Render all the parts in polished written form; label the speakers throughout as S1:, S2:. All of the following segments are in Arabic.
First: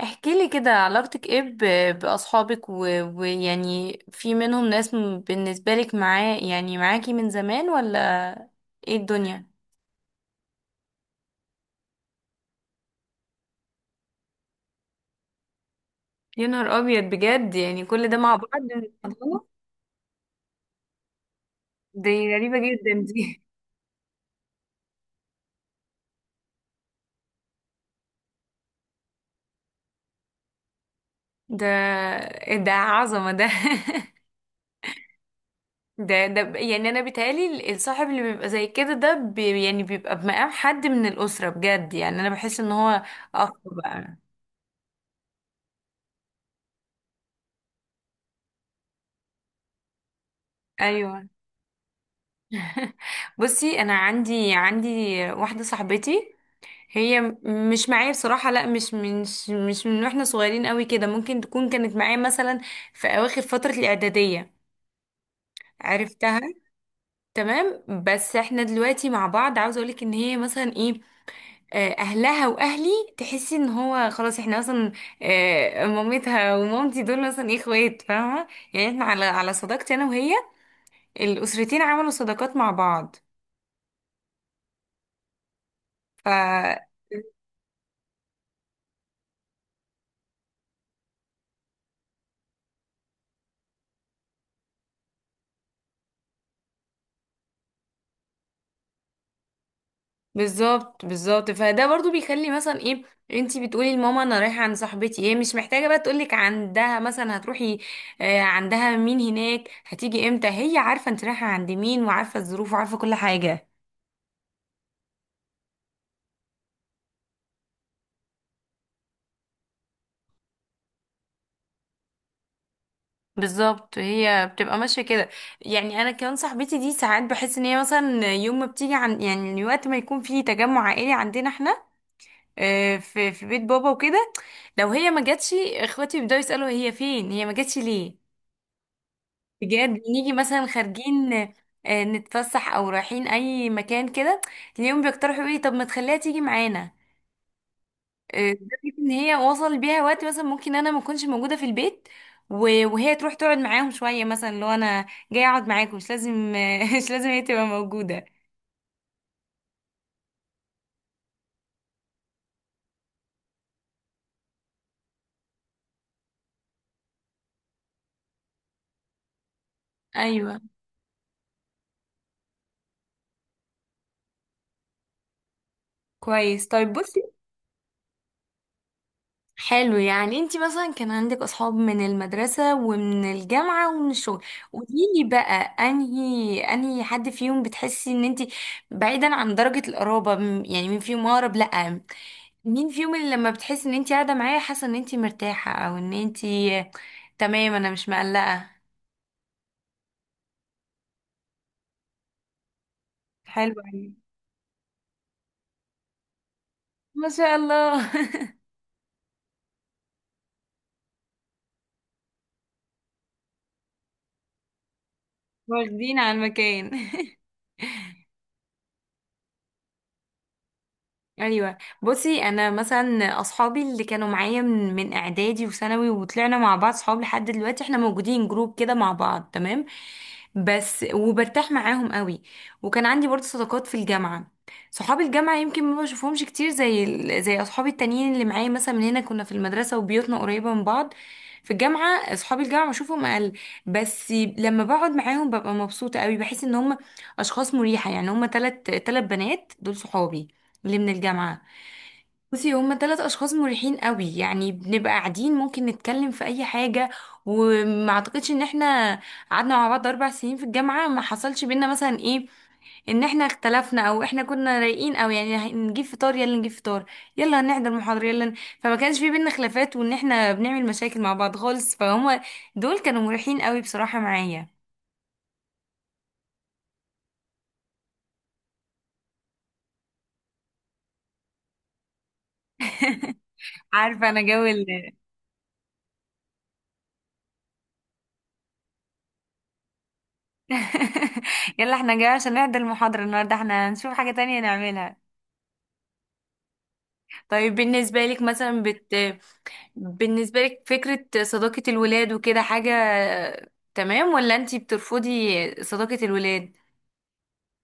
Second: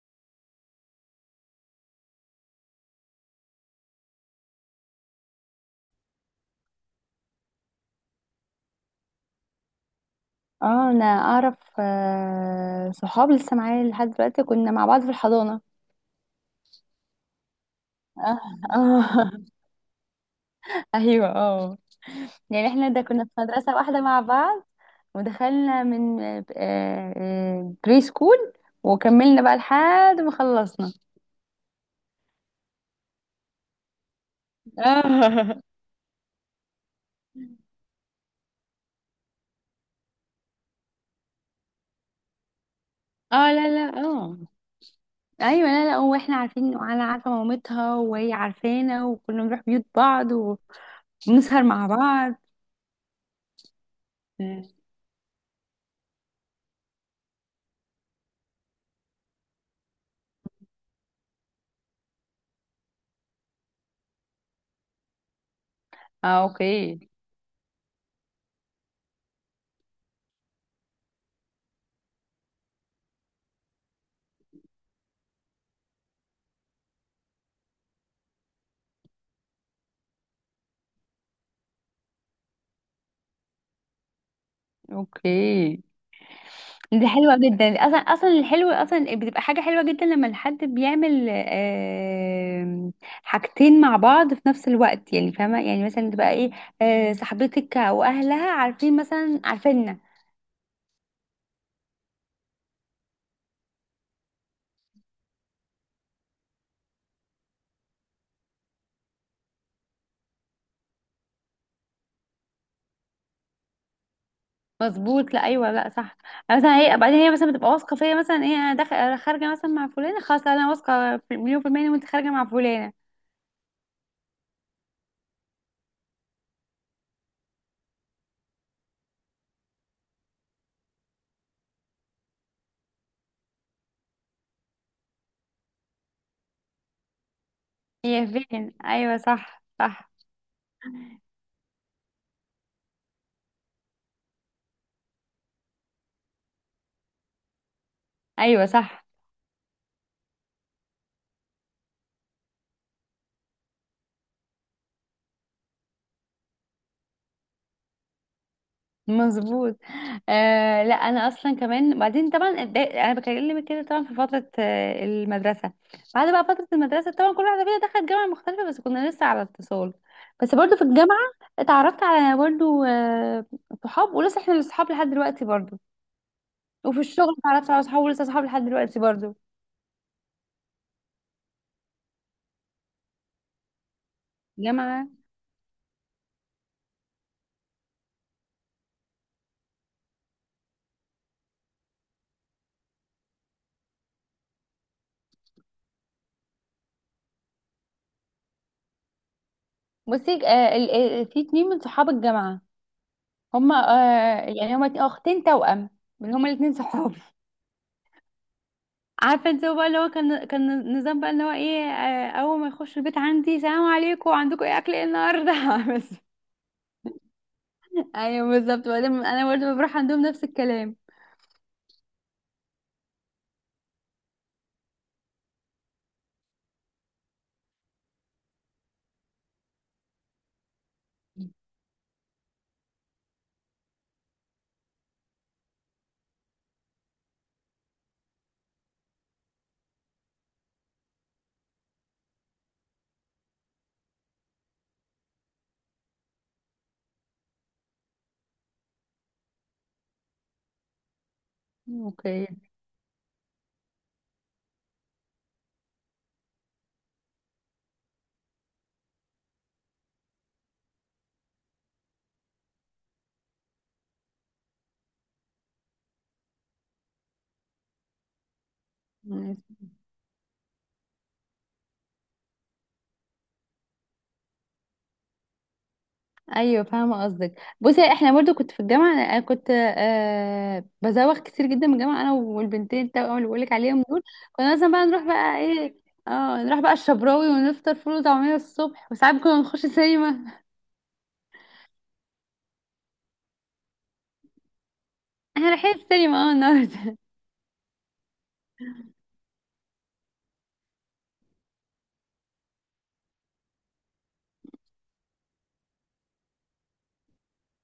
S1: احكي لي كده، علاقتك ايه بأصحابك ويعني في منهم ناس بالنسبة لك معاه يعني معاكي من زمان ولا ايه الدنيا؟
S2: اه انا اعرف صحاب لسه معايا لحد دلوقتي، كنا مع بعض في الحضانة.
S1: يا نهار ابيض، بجد يعني كل ده مع
S2: اه.
S1: بعض؟
S2: اه.
S1: الله،
S2: ايوه، اه.
S1: دي غريبة
S2: يعني احنا
S1: جدا
S2: ده كنا في
S1: دي.
S2: مدرسة واحدة مع بعض، ودخلنا من بري سكول، وكملنا بقى لحد ما خلصنا.
S1: ده، إيه ده، عظمة ده.
S2: اه.
S1: يعني انا بيتهيألي الصاحب اللي بيبقى زي كده ده يعني بيبقى بمقام حد من الأسرة، بجد يعني انا بحس ان هو اخ
S2: اه، لا لا،
S1: بقى.
S2: اه. ايوه، لا لا، واحنا عارفين، انا عارفه مامتها وهي عارفانا، وكنا بنروح بيوت بعض
S1: ايوه.
S2: وبنسهر مع بعض.
S1: بصي، انا عندي واحده صاحبتي، هي مش معايا بصراحة. لا مش من مش مش من واحنا صغيرين قوي كده، ممكن تكون كانت معايا مثلا في أواخر فترة الإعدادية عرفتها.
S2: اه. اوكي.
S1: تمام، بس احنا دلوقتي مع بعض. عاوزة اقولك ان هي مثلا ايه، اهلها واهلي، تحسي ان هو خلاص احنا مثلا مامتها ومامتي دول مثلا ايه، اخوات، فاهمة؟ يعني احنا على صداقتي انا وهي، الاسرتين عملوا صداقات مع بعض.
S2: اوكي، دي
S1: ف،
S2: حلوة جدا. اصلا اصلا الحلو اصلا بتبقى حاجة حلوة جدا لما الحد بيعمل حاجتين مع بعض في نفس الوقت، يعني فاهمة، يعني مثلا تبقى ايه، صاحبتك او اهلها عارفين مثلا عارفيننا.
S1: بالظبط بالظبط، فده برضو بيخلي مثلا ايه، انتي بتقولي لماما انا رايحه عند صاحبتي، هي مش محتاجه بقى تقولك عندها مثلا هتروحي عندها مين هناك، هتيجي امتى، هي عارفه انت رايحه عند مين وعارفه الظروف وعارفه كل حاجه.
S2: مظبوط، لا ايوه، لا صح. مثلا هي بعدين، هي مثلا بتبقى واثقة فيا، مثلا ايه، انا داخل خارجة مثلا مع فلانة، خلاص. لا، انا واثقة مليون في المية إن وانت خارجة مع فلانة.
S1: بالظبط، هي بتبقى ماشيه كده. يعني انا كمان صاحبتي دي ساعات بحس ان هي مثلا يوم ما بتيجي، عن يعني وقت ما يكون في تجمع عائلي عندنا احنا في بيت بابا وكده، لو هي ما جاتش اخواتي بيبداوا يسالوا هي فين، هي ما جاتش ليه.
S2: هي فين؟ ايوه، صح
S1: بجد،
S2: صح.
S1: بنيجي مثلا خارجين نتفسح او رايحين اي مكان كده، تلاقيهم بيقترحوا ايه، طب ما تخليها تيجي معانا.
S2: ايوه،
S1: لدرجة
S2: صح.
S1: ان هي وصل بيها وقت مثلا ممكن انا ما اكونش موجوده في البيت وهي تروح تقعد معاهم شويه، مثلا لو انا جايه اقعد معاكم مش لازم مش لازم هي تبقى موجوده.
S2: مظبوط. آه، لا، انا اصلا كمان بعدين طبعا انا بكلمك كده، طبعا في فتره المدرسه، بعد بقى فتره المدرسه طبعا كل واحده فينا دخلت جامعه مختلفه، بس كنا لسه على اتصال. بس
S1: ايوه،
S2: برضو في الجامعه اتعرفت على برضو صحاب، ولسه احنا اصحاب لحد دلوقتي برضو.
S1: كويس. طيب
S2: وفي
S1: بصي،
S2: الشغل اتعرفت على صحاب، ولسه صحاب لحد دلوقتي برضو.
S1: حلو يعني انت مثلا كان عندك اصحاب من المدرسة ومن الجامعة ومن الشغل.
S2: جامعه.
S1: قوليلي بقى، انهي حد فيهم بتحسي ان انت، بعيدا عن درجة القرابة، يعني مين فيهم اقرب؟ لا، مين فيهم اللي لما بتحسي ان انت قاعدة معاه، حاسة ان انت مرتاحة او ان انت تمام، انا مش مقلقة؟
S2: بصي آه، في اتنين من صحاب الجامعه.
S1: حلو،
S2: هما
S1: حلوة أوي.
S2: آه، يعني هما اختين توأم، هما الاتنين صحاب.
S1: ما شاء الله.
S2: عارفه انت، هو بقى اللي هو كان نظام بقى اللي هو ايه، اول ما يخش البيت عندي، سلام عليكم، عندكم ايه اكل ايه النهارده. بس.
S1: واخدين على المكان.
S2: ايوه، بالظبط. وبعدين انا برضه بروح عندهم نفس الكلام.
S1: ايوه، بصي، انا مثلا اصحابي اللي كانوا معايا من اعدادي وثانوي وطلعنا مع بعض صحاب لحد دلوقتي، احنا موجودين جروب كده مع بعض، تمام؟ بس وبرتاح معاهم قوي. وكان عندي برضه صداقات في الجامعه، صحاب الجامعه يمكن ما بشوفهمش كتير زي زي اصحابي التانيين اللي معايا مثلا من هنا، كنا في المدرسه وبيوتنا قريبه من بعض. في الجامعه اصحاب الجامعه بشوفهم اقل، بس لما بقعد معاهم ببقى مبسوطه قوي، بحس ان هم اشخاص مريحه. يعني هم تلت بنات دول صحابي اللي من الجامعة.
S2: اوكي،
S1: بصي، هما 3 أشخاص مريحين قوي، يعني بنبقى قاعدين ممكن نتكلم في أي حاجة. وما أعتقدش إن إحنا قعدنا مع بعض 4 سنين في الجامعة ما حصلش بينا مثلا إيه، إن إحنا اختلفنا، أو إحنا كنا رايقين أو يعني هنجيب فطار، يلا نجيب فطار، يلا هنحضر محاضرة، يلا فما كانش في بينا
S2: ماشي.
S1: خلافات وإن إحنا بنعمل مشاكل مع بعض خالص. فهما دول كانوا مريحين قوي بصراحة معايا.
S2: ايوه، فاهمه قصدك. بصي احنا برضو، كنت في الجامعه، انا كنت بزوغ كتير جدا من الجامعه، انا والبنتين التوأم اللي بقولك عليهم دول.
S1: عارفة أنا جو
S2: كنا
S1: ال...
S2: مثلا بقى نروح بقى ايه، اه نروح بقى الشبراوي ونفطر فول وطعميه الصبح، وساعات كنا نخش سينما.
S1: يلا إحنا جايين عشان نحضر المحاضرة النهاردة، إحنا هنشوف حاجة تانية نعملها.
S2: احنا رايحين السينما اه النهارده.
S1: طيب، بالنسبة لك مثلا بالنسبة لك فكرة صداقة الولاد وكده، حاجة تمام ولا انتي بترفضي صداقة الولاد؟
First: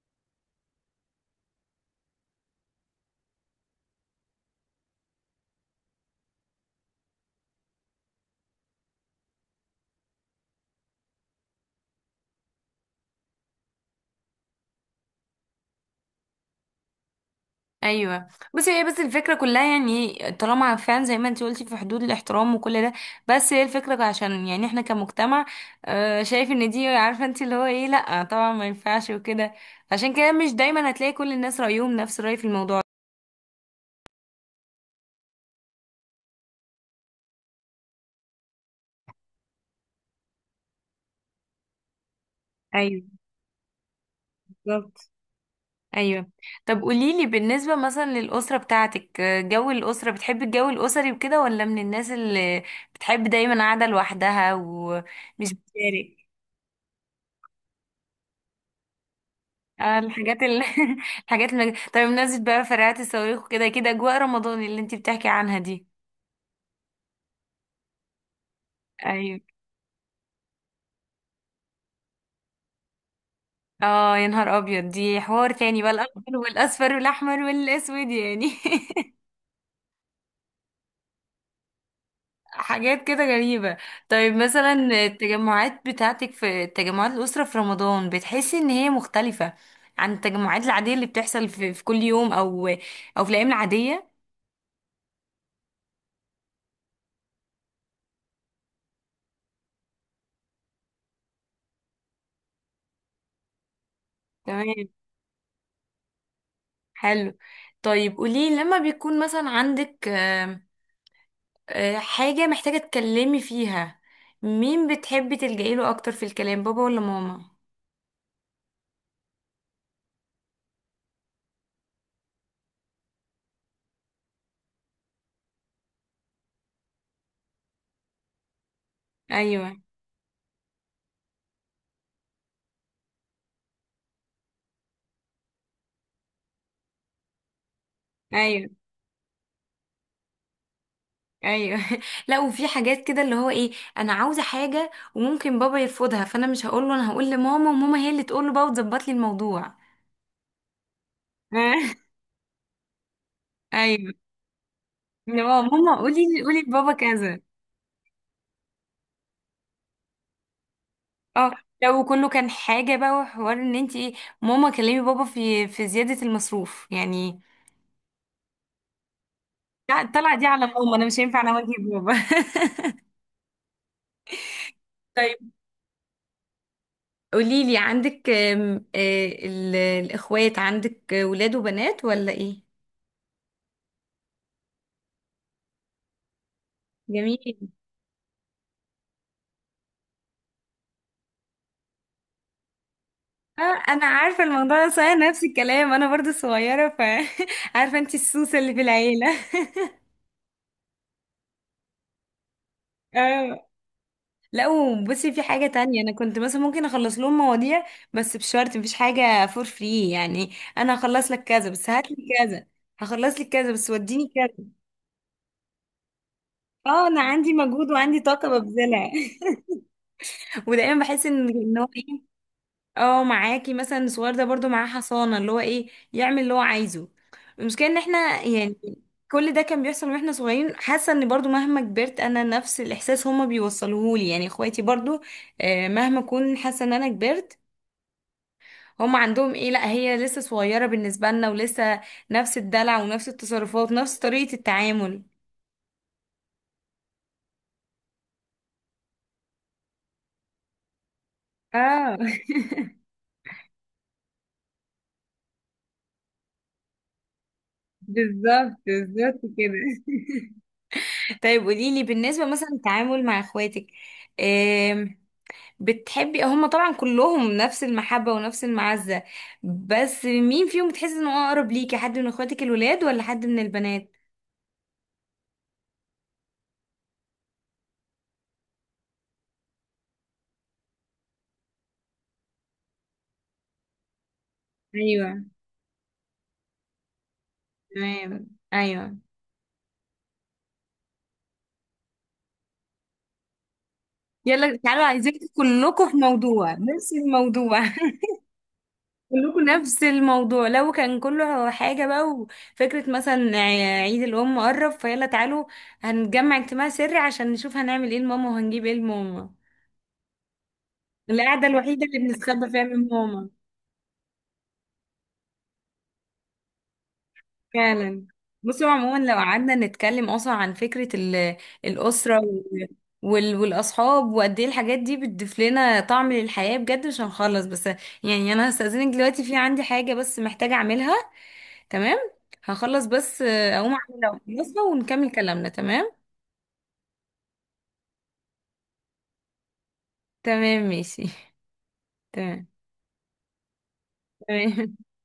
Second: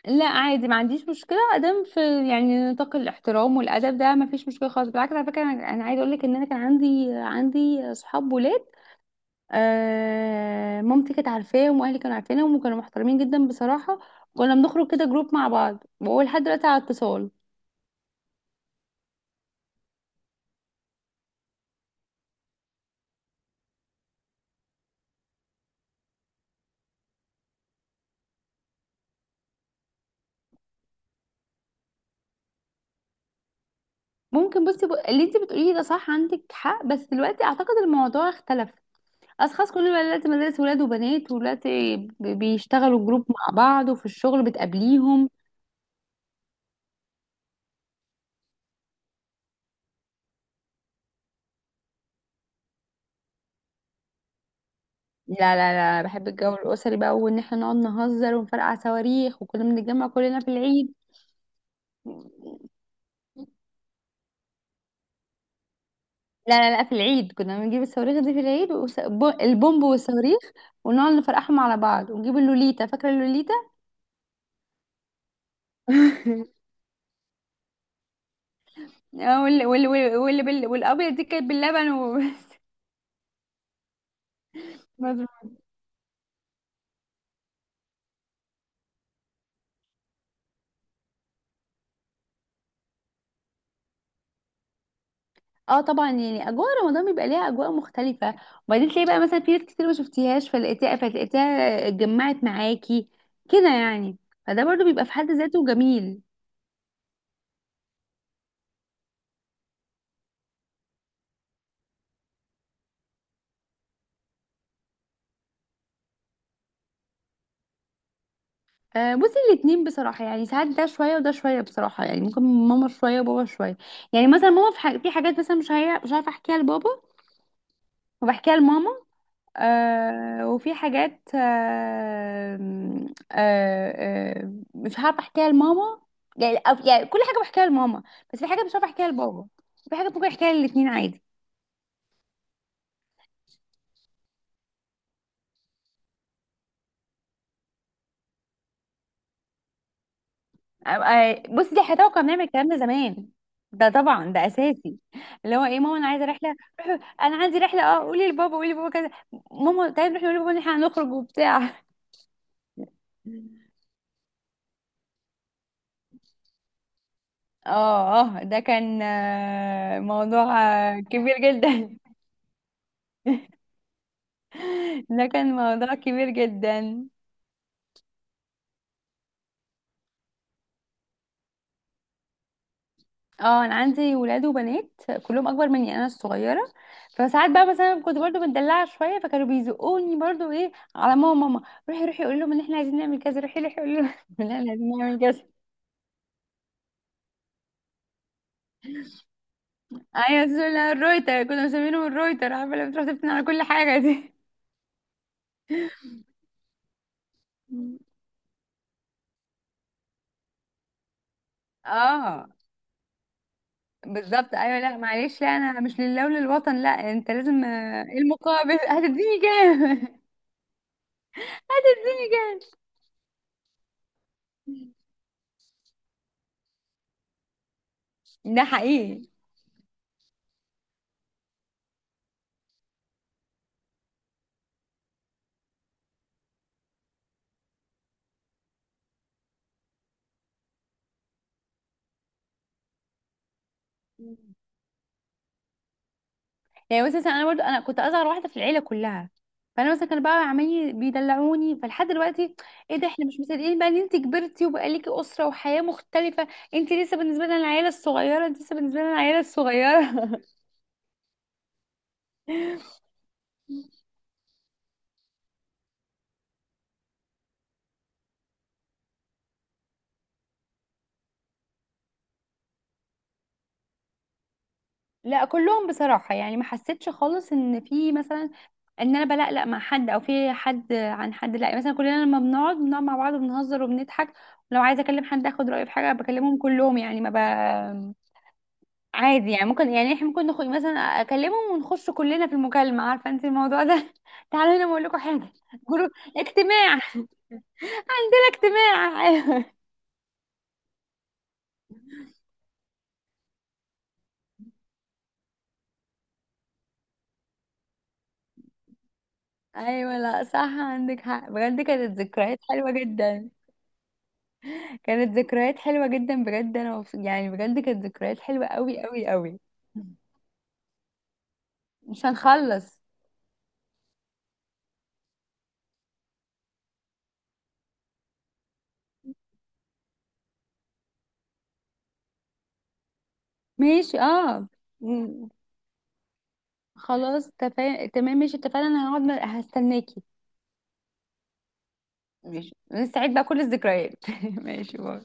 S2: لا، عادي، ما عنديش مشكله ادام في يعني نطاق الاحترام والادب، ده ما فيش مشكله خالص، بالعكس. على فكره انا، أنا عايزه اقول لك ان انا كان عندي صحاب ولاد. مامتي كانت عارفاهم، واهلي كانوا عارفينهم، وكانوا محترمين جدا بصراحه. كنا بنخرج كده جروب مع بعض، وهو لحد دلوقتي على اتصال.
S1: ايوه. بس الفكرة كلها، يعني طالما فعلا زي ما انتي قلتي في حدود الاحترام وكل ده، بس هي الفكرة عشان يعني احنا كمجتمع شايف ان دي، عارفة انتي اللي هو ايه، لأ طبعا ما ينفعش وكده. عشان كده مش دايما هتلاقي كل الناس رأيهم نفس الرأي في الموضوع.
S2: ممكن، بصي، اللي انت بتقوليه ده صح، عندك حق، بس دلوقتي اعتقد الموضوع اختلف. اشخاص، كل بقى دلوقتي مدارس ولاد وبنات، ودلوقتي
S1: ايوه،
S2: بيشتغلوا جروب مع بعض، وفي الشغل
S1: بالظبط،
S2: بتقابليهم.
S1: ايوه. طب قوليلي بالنسبة مثلا للأسرة بتاعتك، جو الأسرة، بتحبي الجو الأسري وكده ولا من الناس اللي بتحب دايما قاعدة لوحدها
S2: لا
S1: ومش
S2: لا لا،
S1: بتشارك؟
S2: بحب الجو الأسري بقى، وإن احنا نقعد نهزر ونفرقع صواريخ، وكنا
S1: اه
S2: بنتجمع كلنا
S1: الحاجات
S2: في العيد.
S1: الحاجات طب بمناسبة بقى فرقعات الصواريخ وكده كده، أجواء رمضان اللي انتي بتحكي عنها دي.
S2: لا لا لا، في العيد كنا بنجيب الصواريخ دي في العيد،
S1: ايوه.
S2: البومب والصواريخ، ونقعد نفرقعهم على بعض، ونجيب اللوليتا. فاكرة اللوليتا؟
S1: اه يا نهار أبيض، دي حوار تاني بقى، الأخضر والأصفر والأحمر والأسود يعني.
S2: اه، والأبيض دي كانت باللبن وبس.
S1: حاجات كده غريبة. طيب، مثلا
S2: مظبوط.
S1: التجمعات بتاعتك في تجمعات الأسرة في رمضان، بتحسي ان هي مختلفة عن التجمعات العادية اللي بتحصل في كل يوم او او في الأيام العادية؟
S2: اه طبعا، يعني اجواء رمضان بيبقى ليها اجواء مختلفه، وبعدين تلاقي بقى مثلا في ناس كتير ما شفتيهاش فلقيتيها فتلاقيتيها اتجمعت معاكي كده يعني، فده
S1: تمام.
S2: برضو بيبقى في حد ذاته جميل.
S1: حلو. طيب قولي، لما بيكون مثلا عندك آم، آه، حاجة محتاجة تكلمي فيها، مين بتحبي تلجئي له اكتر في الكلام، بابا ولا ماما؟
S2: بصي الاتنين بصراحة، يعني ساعات ده شوية وده شوية بصراحة، يعني ممكن ماما شوية وبابا شوية. يعني مثلا ماما في, في حاجات مثلا مش عارفة احكيها لبابا، وبحكيها لماما.
S1: ايوه.
S2: وفي حاجات آه مش عارفة احكيها لماما، يعني يعني كل حاجة بحكيها لماما، بس في حاجة
S1: ايوه.
S2: مش عارفة احكيها لبابا. في حاجة ممكن احكيها للاتنين عادي.
S1: ايوه. لا وفي حاجات كده اللي هو ايه، انا عاوزه حاجه وممكن بابا يرفضها، فانا مش هقول له، انا هقول لماما وماما هي اللي تقول له بقى وتظبط لي الموضوع.
S2: آه، بصي دي حياتي، كنا بنعمل الكلام ده زمان. ده
S1: ايوه،
S2: طبعا ده اساسي.
S1: اللي
S2: اللي
S1: هو
S2: هو ايه
S1: ماما
S2: ماما، انا عايزه
S1: قولي
S2: رحله.
S1: قولي لبابا
S2: انا
S1: كذا.
S2: عندي رحله، اه قولي لبابا، قولي لبابا كذا. ماما، طيب، نروح نقول لبابا ان احنا هنخرج
S1: اه.
S2: وبتاع.
S1: لو كله كان حاجه بقى وحوار ان انت ايه، ماما كلمي بابا في زياده المصروف يعني.
S2: اه. اه، ده كان
S1: لا، طلع دي
S2: موضوع
S1: على ماما، انا مش
S2: كبير
S1: هينفع انا اواجه
S2: جدا.
S1: بابا.
S2: ده كان
S1: طيب
S2: موضوع كبير جدا.
S1: قولي لي، عندك الاخوات، عندك ولاد وبنات ولا ايه؟
S2: اه انا عندي ولاد وبنات، كلهم اكبر مني، انا الصغيره. فساعات بقى
S1: جميل.
S2: مثلا كنت برضو مدلعه شويه، فكانوا بيزقوني برضو ايه، على ماما، ماما روحي روحي قولي لهم ان احنا عايزين نعمل كذا، روحي
S1: اه
S2: روحي قولي
S1: انا
S2: لهم
S1: عارفه
S2: ان احنا
S1: الموضوع ده
S2: عايزين
S1: صحيح،
S2: نعمل كذا.
S1: نفس الكلام، انا برضو صغيره، ف عارفه انت السوسه اللي في العيله.
S2: ايوه سولا الرويتر، كنا مسمينهم الرويتر، عارفه، لما تروح تفتن على كل
S1: اه.
S2: حاجه دي.
S1: لا وبصي، في حاجه تانية انا كنت مثلا ممكن اخلص لهم مواضيع، بس بشرط مفيش حاجه فور فري يعني. انا هخلص لك كذا بس هات لي
S2: اه.
S1: كذا، هخلص لك كذا بس وديني
S2: بالظبط،
S1: كذا.
S2: ايوه، لا معلش، لا انا مش لله وللوطن. لا،
S1: اه، انا
S2: انت
S1: عندي
S2: لازم
S1: مجهود
S2: إيه
S1: وعندي طاقه
S2: المقابل؟
S1: ببذلها.
S2: هتديني كام؟
S1: ودايما بحس ان إن هو إيه؟
S2: هتديني كام؟
S1: اه، معاكي مثلا الصغير ده برضو معاه حصانة اللي هو ايه، يعمل اللي هو عايزه. المشكلة ان احنا
S2: ده
S1: يعني
S2: حقيقي.
S1: كل ده كان بيحصل واحنا صغيرين، حاسة ان برضو مهما كبرت انا، نفس الاحساس هما بيوصلوهولي، يعني اخواتي برضو مهما اكون حاسة ان انا كبرت، هما عندهم ايه، لا هي لسه صغيرة بالنسبة لنا، ولسه نفس الدلع ونفس التصرفات ونفس طريقة التعامل.
S2: يعني مثلا انا برضو، انا كنت اصغر واحده في العيله كلها، فانا مثلا كانوا بقى عمالين بيدلعوني، فلحد
S1: اه.
S2: دلوقتي ايه ده، احنا مش مصدقين بقى ان انت كبرتي وبقى ليكي اسره وحياه مختلفه. انت لسه بالنسبه لنا العيله الصغيره، انت لسه
S1: بالظبط
S2: بالنسبه لنا العيله
S1: بالظبط كده.
S2: الصغيره.
S1: طيب قوليلي، بالنسبة مثلا التعامل مع اخواتك، بتحبي، هما طبعا كلهم نفس المحبة ونفس المعزة، بس مين فيهم بتحسي انه اقرب ليكي، حد من اخواتك الولاد ولا حد من البنات؟
S2: لا كلهم بصراحه، يعني ما حسيتش خالص ان في مثلا، ان انا بلقلق مع حد او في حد عن حد، لا مثلا كلنا لما بنقعد مع بعض وبنهزر وبنضحك، ولو عايزه اكلم
S1: ايوه.
S2: حد اخد رايه في حاجه بكلمهم كلهم، يعني ما ب...
S1: تمام. ايوه.
S2: عادي يعني، ممكن يعني احنا ممكن مثلا اكلمهم ونخش كلنا في المكالمه، عارفه انت الموضوع ده.
S1: يلا
S2: تعالوا هنا
S1: تعالوا
S2: اقول لكم
S1: عايزين
S2: حاجه،
S1: كلكم
S2: جروب،
S1: في موضوع،
S2: اجتماع.
S1: نفس الموضوع.
S2: اجتماع،
S1: كلكم
S2: ايوه.
S1: نفس الموضوع. لو كان كله حاجة بقى، وفكرة مثلا عيد الأم قرب، فيلا تعالوا هنجمع اجتماع سري عشان نشوف هنعمل ايه لماما وهنجيب ايه لماما.
S2: ايوه، لا صح، عندك حق
S1: القعدة
S2: بجد،
S1: الوحيدة اللي
S2: كانت ذكريات
S1: بنستخبى فيها
S2: حلوه
S1: من ماما.
S2: جدا. كانت ذكريات حلوه جدا بجد، انا يعني بجد كانت
S1: فعلا.
S2: ذكريات حلوه
S1: بصوا
S2: قوي
S1: عموما
S2: قوي
S1: لو
S2: قوي.
S1: قعدنا نتكلم اصلا عن فكرة
S2: مش
S1: الأسرة
S2: هنخلص.
S1: والأصحاب، وقد ايه الحاجات دي بتضيف لنا طعم للحياة، بجد مش هنخلص. بس يعني انا هستأذنك دلوقتي، في عندي حاجة بس محتاجة اعملها. تمام. هخلص بس اقوم
S2: ماشي،
S1: اعملها
S2: اه.
S1: ونكمل
S2: مم.
S1: كلامنا، تمام؟
S2: خلاص، تمام ماشي، اتفقنا. انا هقعد، هستناكي.
S1: تمام، ماشي. تمام.
S2: ماشي، نستعيد بقى كل الذكريات.
S1: تمام.
S2: ماشي، باي.